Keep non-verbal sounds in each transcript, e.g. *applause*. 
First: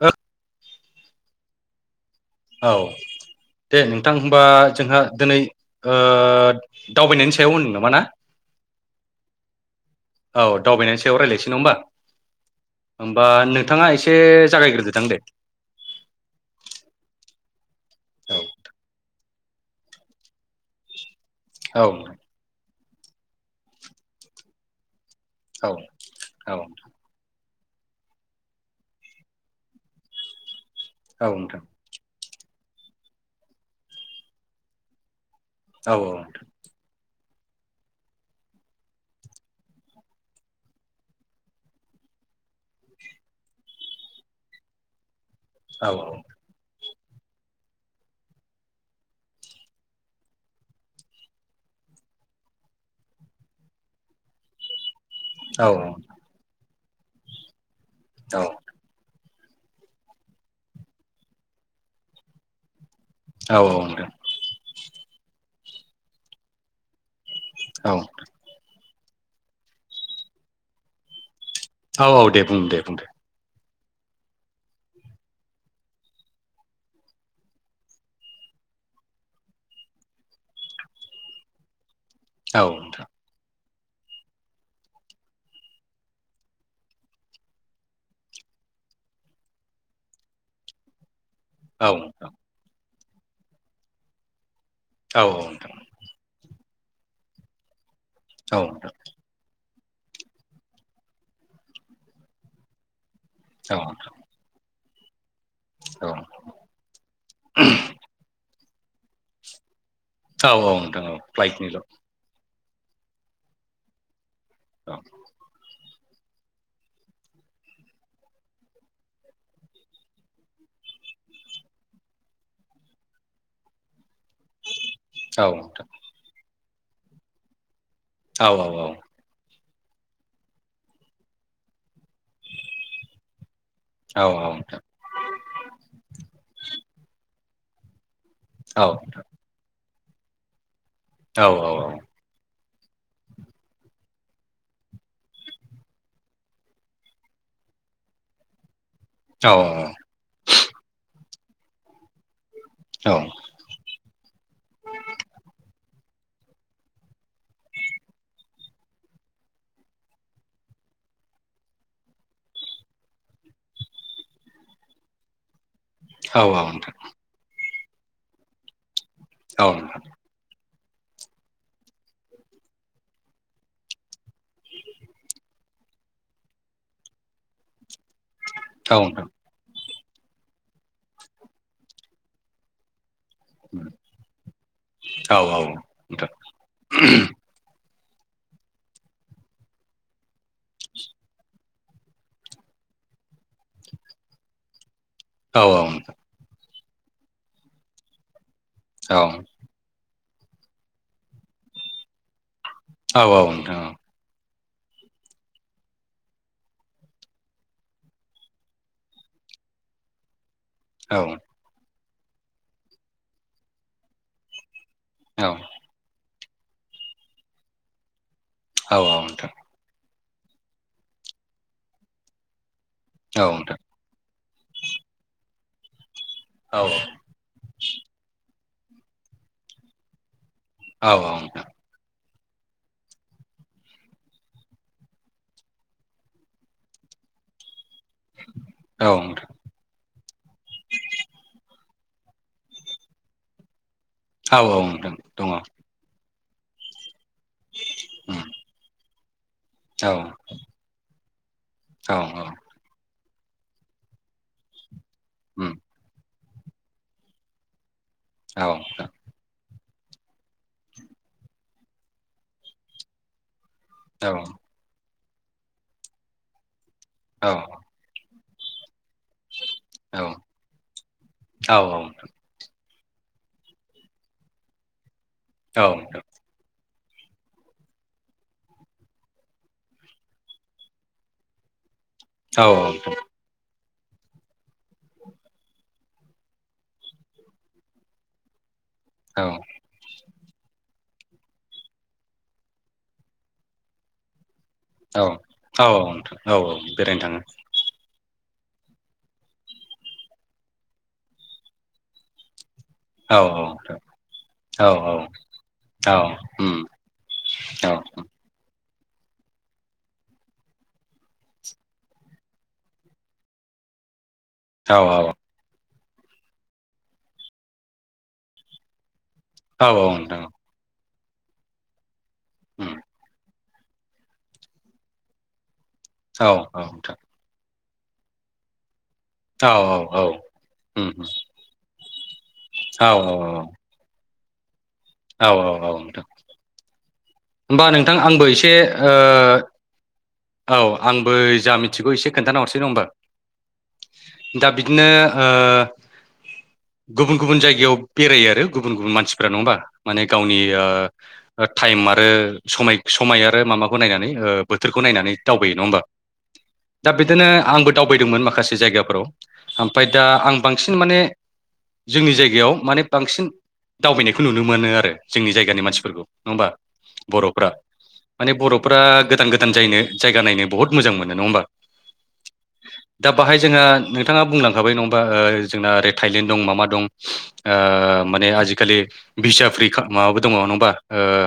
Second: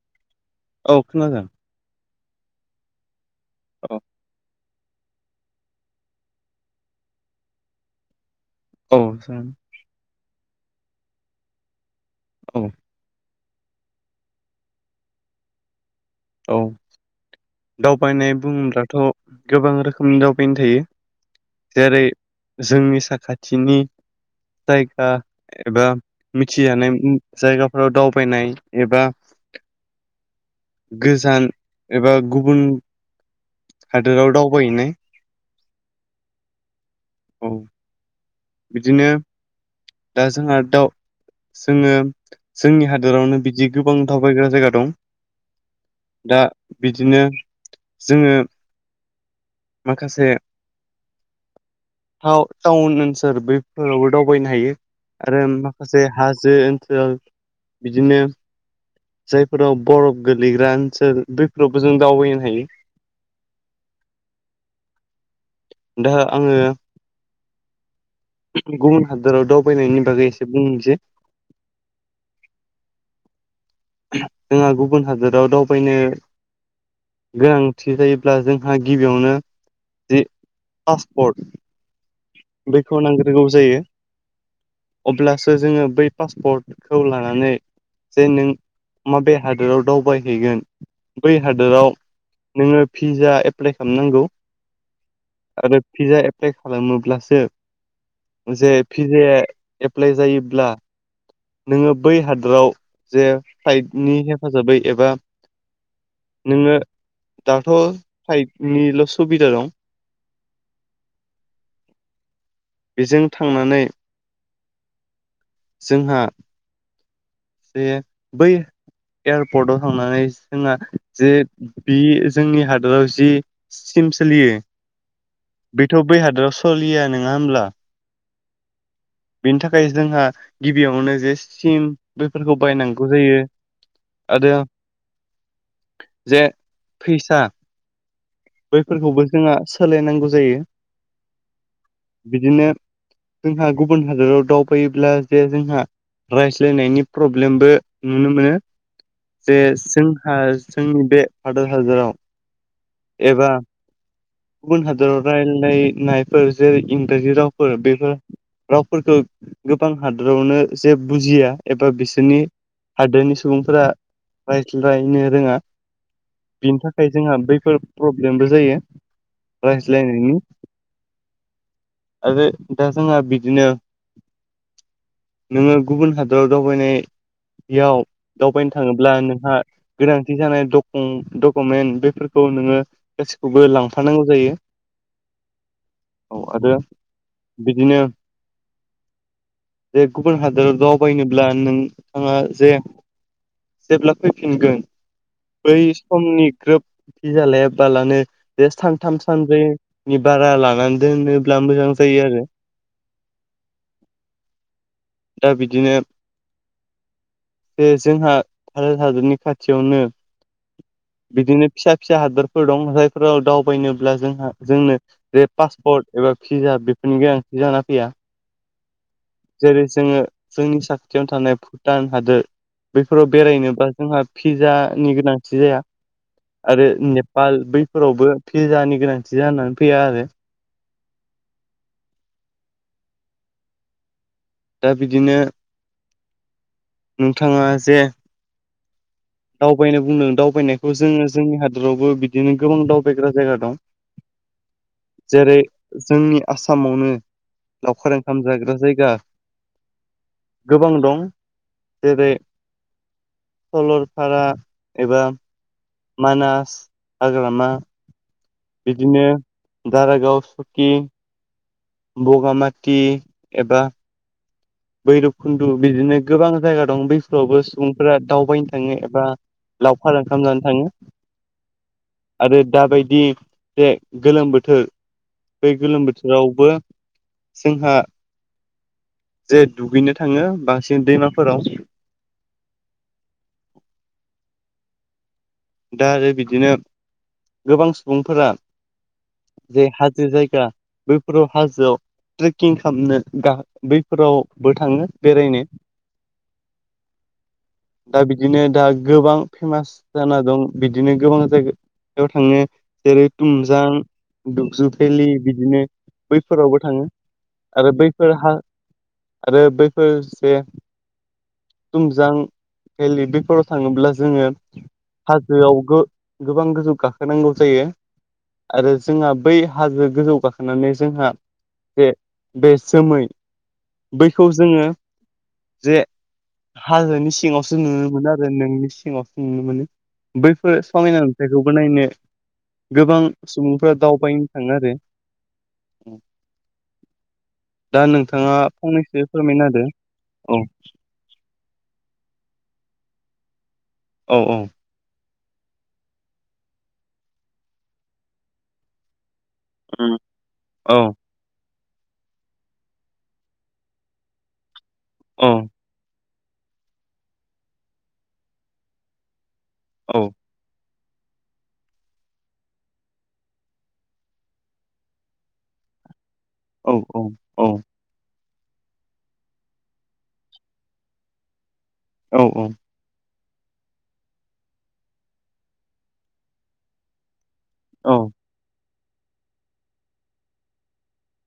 ओ औ खोनादों औ दे औ नोंथां होनबा जोंहा दिनै दावबायनायनि सायाव होननो नामा ना औ जागोन औ दावबायनायनि सायाव रायज्लायनोसै नङा होमबा औ होमबा नों थाङा एसे जागायग्रोदोदां दे औ दावबायनाय बुङोब्लाथ' गोबां रोखोमनि दावबायनाय थायो औ जेरै जोंनि साखाथिनि जायगा औ एबा औ मिथिजानाय जायगाफोराव दावबायनाय एबा औ गोजान नोंथां एबा गुबुन हादोराव दावबायहैनाय औ औ नोंथां औ बिदिनो दा जोंहा दाउ जोङो जोंनि हादोरावनो बिदि गोबां दावबायग्रा जायगा दं औ दा बिदिनो जोङो माखासे थाउ थाउन ओनस फोर बैफोरावबो दावबायनो हायो आरो औ माखासे हाजो ओनसोल बिदिनो औ जायफोराव बरफ गोलैग्रा ओनसोल बैफोरावबो जों दावबायनो हायो औ औ नोंथां दा आङो औ गुबुन हादोराव दावबायनायनि बागै एसे बुंनोसै औ औ दे बुं दे बुं दे जोंहा गुबुन हादोराव दावबायनो गोनांथि जायोब्ला जोंहा गिबियावनो जि पासपर्ट औ बेखौ नोंथां नांग्रोगौ जायो अब्लासो जोङो बै पासपर्टखौ लानानै जे नों माबे हादोराव दावबायहैगोन बै औ हादोराव नोङो पिज्जा एप्लाइ खालामनांगौ औ नोंथां आरो पिज्जा एप्लाइ खालामोब्लासो औ जे नोंथां फिजे एप्लाइ जायोब्ला नोङो बै हादराव जे औ फ्लाइटनि हेफाजाबै एबा नोङो दाथ' फ्लाइट निल' सुबिदा दं औ औ नोंथां औ फ्लाइटनिल बेजों थांनानै औ जोंहा जे बै एयारपर्टआव थांनानै जोंहा जे बि जोंनि हादोराव जि सिम सोलियो औ नोंथां बेथ' बै हादोराव सलिया नङा होमब्ला औ औ औ बेनि थाखाय जोंहा गिबियावनो जे सिम बेफोरखौ बायनांगौ जायो औ आरो जे फैसा औ बैफोरखौबो जोंहा सोलायनांगौ जायो औ औ औ बिदिनो जोंहा गुबुन हादोराव दावबायोब्ला जे जोंहा रायज्लायनायनि प्रब्लेमबो नुनो मोनो औ जे जोंहा जोंनि बे भादत हादोराव औ एबा गुबुन हादराव रायलायनाय फोर जेरै इंराजि रावफोर बेफोर रावफोरखौ गोबां हादोरावनो जे बुजिया एबा बिसोरनि हादोरनि सुबुंफोरा रायज्लायनो रोङा औ बिनि नोंथां थाखाय जोंहा बैफोर प्रब्लेमबो जायो औ रायज्लायनायनि आरो दा जोंहा बिदिनो नोङो गुबुन हादराव दावबायनायाव दावबायनो औ थाङोब्ला नोंहा गोनांथि जानाय डकु-डकुमेन्ट बेफोरखौ नोङो गासिखौबो नोंथां लांफानांगौ जायो। औ औ नोंथां औ आरो बिदिनो जे गुबुन हादराव दावबायनोब्ला नोंथाङा जे जेब्ला फैफिनगोन औ बै औ नोंथां समनि ग्रोब भीजा जालाया बालानो बे सानथाम औ सानब्रै नि बारा लानानै दोनोब्ला मोजां जायो आरो औ नोंथां औ दा बिदिनो जे जोंहा भारत हादोरनि खाथियावनो औ बिदिनो फिसा फिसा हादोरफोर दं जायफोराव दावबायनोब्ला जोंहा जोंनो बे औ पासपर्ट एबा भिजा बेफोरनि गोनांथि जाना फैया औ नोंथां जेरै जोङो जोंनि साखाथियावनो थानाय भुटान हादोर बेफोराव औ नोंथां बेरायनोबा जोंहा फिज्जानि गोनांथि जाया औ आरो नेपाल बैफोरावबो भिजानि गोनांथि जानानै फैया आरो औ औ नोंथां दा बिदिनो नोंथाङा जे औ नोंथां दावबायनो बुंदों दावबायनायखौ जोङो जोंनि हादरावबो बिदिनो गोबां दावबायग्रा जायगा दं। औ जेरै जोंनि आसामावनो लावखार ओंखाम जाग्रा जायगा गोबां दं। औ जेरै सलरफारा एबा नोंथां मानास हाग्रामा बिदिनो दारागाव सुकि बगामाथि एबा दङ भैरब खुन्दु बिदिनो गोबां जायगा दं बैफोरावबो उम सुबुंफोरा दावबायनो थाङो बा औ लावखार ओंखाम जानो थाङो औ उम आरो दाबायदि *inaudible* गोलोम बोथोर बे औ गोलोम बोथोरावबो जोंहा जे दुगैनो थाङो बांसिन दैमाफोराव औ औ दा आरो बिदिनो गोबां सुबुंफोरा जे हाजो जायगा बैफोराव हाजोआव ट्रेकिं खालामनो बा बैफोराव बो थाङो औ बेरायनो औ औ नोंथां औ बेरायनो दा बि बिदिनो दा गोबां फेमास जाना दं बिदिनो गोबां जायगायाव थांनो जेरै थाङो औ तुमजां नोंथां दुकजु औ भेलि बिदिनो औ उम बैफोरावबो थाङो औ आरो बैफोर हा आरो बैफोर जे थुमजां भेलि बैफोराव थाङोब्ला जोङो औ हाजोआव गो-गोबां गोजौ गाखोनांगौ जायो आरो जोंहा बै औ हाजो गोजौ नोंथां गाखोनानै जोंहा जे बे उम जोमै बैखौ जोङो जे औ नोंथां हाजोनि सिङाव सो नुनो मोनो आरो नोंनि सिङावसो नुनो औ मोनो औ औ बैफोर उम समायना नुथायाइखौबो नायनो औ औ गोबां औ सुबुंफोरा दावबायनो थाङो आरो। औ औ औ नोंथां होमबा दा नोंथां आंबो नोंथाङा एसे ओ फंनैसो फोरमायना होदो औ आंबो जा मिथिगौ एसे खोनथाना हरसै नङा होमबा औ औ दा बिदिनो ओ गुबुन गुबुन जायगायाव बेरायो आरो गुबुन गुबुन मानसिफोर ओमबा उम, माने गावनि ओ औ थाइमा ओ समाय समाय आरो माबाखौ नायनानै ओ बोथोरखौ नायनानै औ दावबायो नङा होमबा दा बिदोनो आंबो दावबायदोंमोन माखासे जायगाफोराव ओमफाय औ दा आं बांसिन माने जोंनि जायगायाव माने बांसिन दावबायनायखौ नुनो मोनो आरो जोंनि जायगानि मानसिफोरखौ न औ औ औ माने बर'फोरा गोदान गोदान जायनो जायगा नायनो बुहुद मोजां मोनो नङा होमबा औ औ दा बाहाय जोंहा नोंथाङा बुंलांखाबाय नङा ओमबा जोंना ओरै थाइलेण्ड दं माबा दं औ ओ माने आजिकालि भिजा फ्रि का माबाबो दङ' नङा होमबा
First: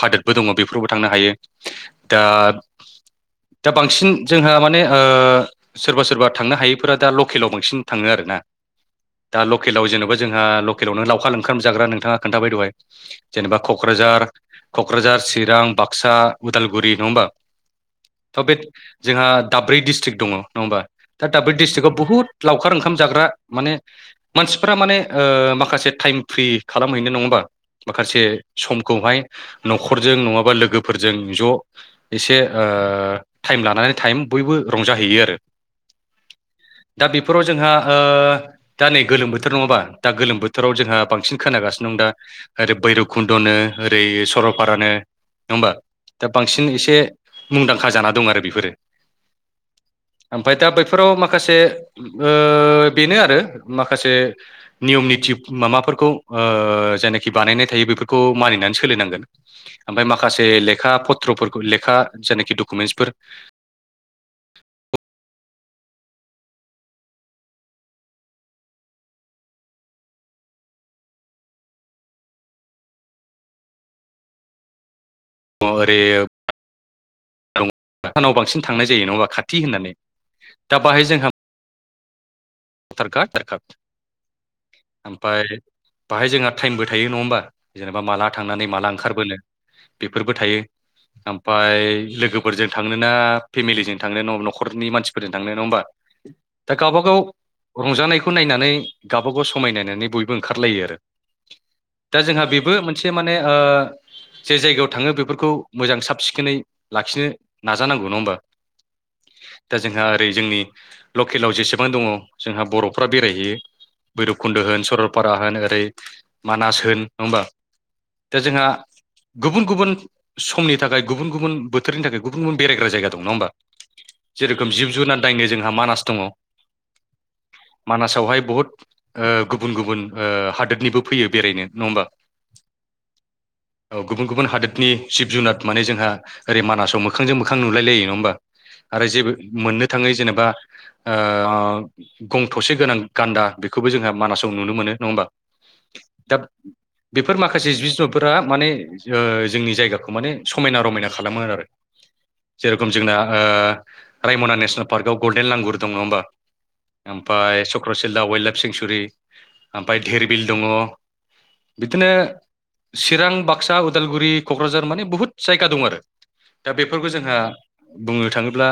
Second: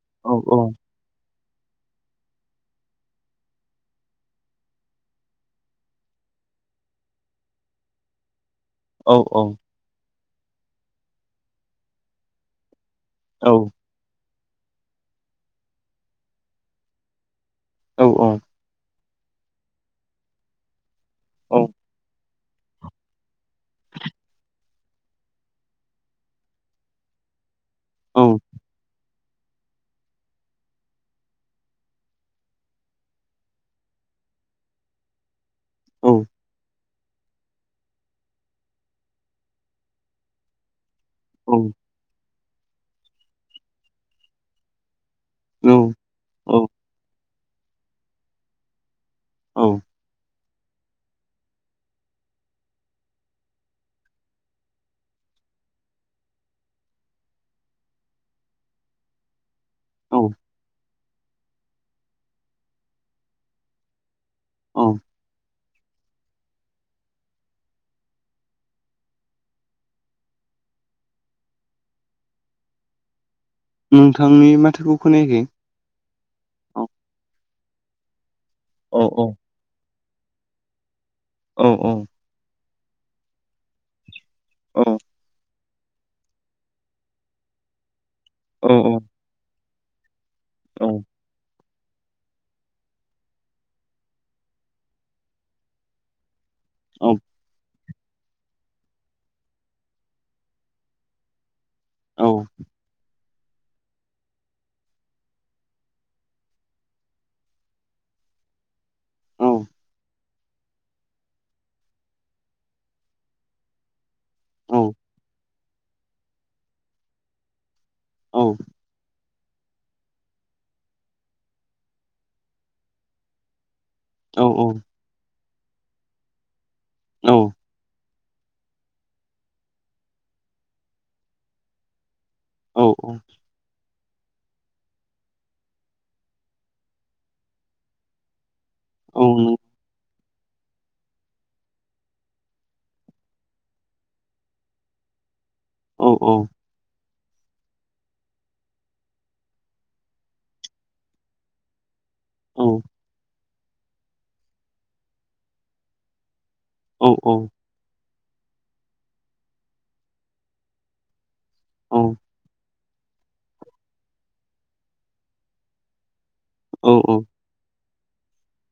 हा औ दोङ' औ बेफोरावबो थांनो हायो दा दा बांसिन जोंहा माने ओ सोरबा सोरबा थांनो हायैफोरा दा लकेलाव बांसिन थाङो आरोना औ दा लकेलाव जेन'बा जोंहा लकेलावनो लावखार ओंखाम जाग्रा नोंथाङा खोनथाबाय दहाय जेनेबा क'क्राझार क'क्राझार चिरां बाक्सा उदालगुरि नङा ओमबा औ तो बे जोंहा दाब्रै डिस्ट्रिक्ट दङ' नङा होमबा दा दाब्रै डस्ट्रिकाव बुहुत लावखार ओंखामा जाग्रा माने मानसिफ्रा माने ओ माखासे टाइम फ्रि खालामहैनो नङा ओमबा माखासे समखौहाय न'खरजों नङाबा लोगोफोरजों ज' इसे ओ थाइम लानानै थाइम बयबो रंजाहैयो आरो औ दा बेफोराव जोंहा ओ दा नै गोलोम बोथोर नङा ओमबा दा गोलोम बोथोराव जोंहा बांसिन खोनागासिनो दं दा ओरै बैरबकुन्द'नो ओरै सरलपारानो ओमबा दा बांसिन इसे मुंदांखा जाना दं आरो बिफोरो औ ओमफाय दा बै फोराव माखासे ओ बेनो आरो माखासे नियम निति माबाफो फोरखौ ओ जेनोखि बानायनाय थायो बेफोरखौ मानिनानै सोलिनांगोन ओमफाय माखासे लेखा फ थ्र फोरखौ लेखा जेनोखि डकुमेन्टसफोर औ नोंथांनि माथोखौ खोनायाखै अ ओरे औ नाव बांसिन थांनाय औ जायो औ नङाबा खाथि होननानै दा बाहाय जोंहा औ औ थारका थारका औ ओमपाय बाहाय जोंहा थाइमबो थायो नङा ओमबा जेनेबा माला थांनानै माला औ ओंखारबोनो बे फोरबो थायो ओमफाय लोगोफोरजों थांनोना फेमिलिजों थांनो नङा न'खरनि मानसिफोरजों थांनोा नङा ओमबा? दा गावबा औ गाव रंजानायखौ नायनानै गावबा गाव समाय नायनानै बयबो ओंखारलायो आरो दा जोंहा औ बेबो मोनसे माने ओ जे जायगायाव थाङो बेफोरखौ मोजां साब सिखोनै लाखिनो नाजानांगौ नङा होमबा औ दा जोंहा ओरै जोंनि लकेलाव जेसेबां दङ' जोंहा बर'फ्रा बेरायहैयो भैरबकुन्द औ होन सरलपारा होन ओरै मानास होन नङा होमबा औ दा जोंहा गुबुन गुबुन समनि थाखाय गुबुन गुबुन बोथोरनि थाखाय गुबुन गुबुन बेरायग्रा जायगा दं नङा होमबा औ औ जिरोखोम जिब जुनार दायनो जोंहा मानास दङ' औ मानासावहाय बहुत ओ गुबुन गुबुन ओ हादोतनिबो फैयो बेरायनो नङा ओमबा औ औ ओ गुबुन गुबुन हादोरनि जिब जुनाद माने जोंहा ओरै मानासाव मोखांजों मोखां नुलायलायो नङा होमबा आरो जेबो नों मोननो थाङै जेनेबा ओ गं थसे गोनां गान्दा बेखौबो जोंहा मानासाव नुनो मोनो नङा होमबा औ औ दा बेफोर माखासे जिब जुनुफोरा माने ओ जोंनि जायगाखौ माने समायना रमायना खालामो आरो औ जेरखम जोंना ओ रायमना नेसनेल पार्कआव गल्डेन लांगुर दं नङा होमबा औ औ ओमफ्राय चक्रसिलला वाइल्ड लाइफ सेंसुरि ओमफ्राय धिरबिल दङ औ बिदिनो चिरां बाक्सा उदालगुरि क'क्राझार माने बुहुत जायगा दं आरो दा औ बेफोरखौ औ जोंहा बुंनो थाङोब्ला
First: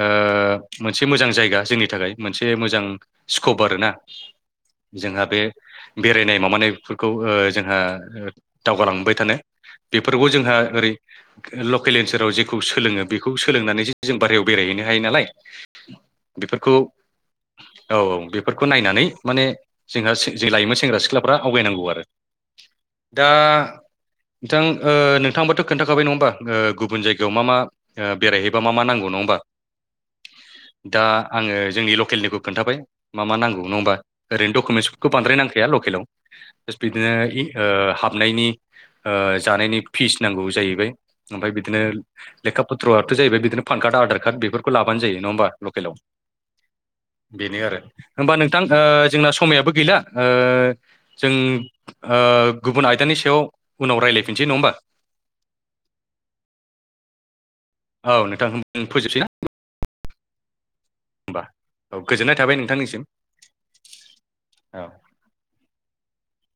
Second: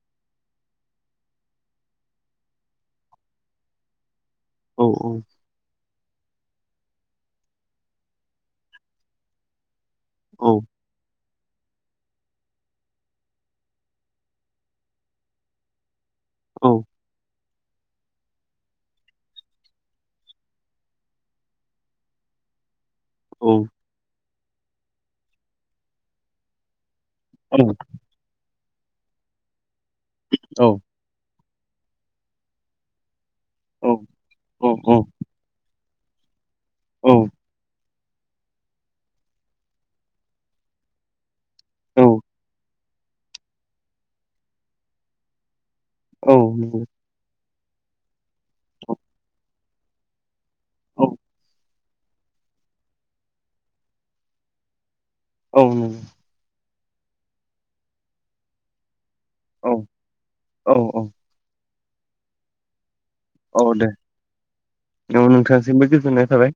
ओ मोनसे मोजां जायगा जोंनि थाखाय मोनसे मोजां स्कप आरोना जोंहा बे बेरायनाय माबानायफोरखौ ओ जोंहा दावगालांबाय थानो बेफोरखौ जोंहा औ ओरै लकेल ओनसोलाव जेखौ सोलोङो बेखौ सोलोंनानैसो जों बारहायाव बेरायहैनो हायो नालाय औ बेफोरखौ औ बेफोरखौ नायनानै माने जोंहा जे लायोमोन सेंग्रा सिख्लाफ्रा आवगायनांगौ आरो दा नोंथां ओ नोंथाङाबोथ' खोन्थाखाबाय नङा होमबा गुबुन जायगायाव मा मा औ नंगौ ओ बेरायहैबा मा मा नांगौ नङा होमबा दा आङो जोंनि ल लकेलनिखौ खोन्थाबाय मा नांगौ नङा होमबा ओरैनो औ नंगौ डकुमेन्टसफोरखौ बांद्राय नांखाया लकेलाव बिदिनो औ हाबनायनि ओ जानायनि फिस नांगौ जाहैबाय ओमफ्राय बिदिनो लेखा पत्रआथ' जाहैबाय बिदिनो फान का र्ड आधार कार्ड बेफोरखौ लाबानो जायो नङा होमबा लकेलाव औ बेनो आरो होमबा नोंथां ओ जोंना समायाबो गैला ओ जों ओ गुबुन आयदानि सायाव उनाव रायज्लायफिनसै नङा होमबा औ नंगौ औ नोंथां होमबा जों फोजोबसै ना औ औ औ औ गोजोननाय थाबाय नोंथांनिसिम औ दे औ नोंथांसिमबो गोजोननाय थाबाय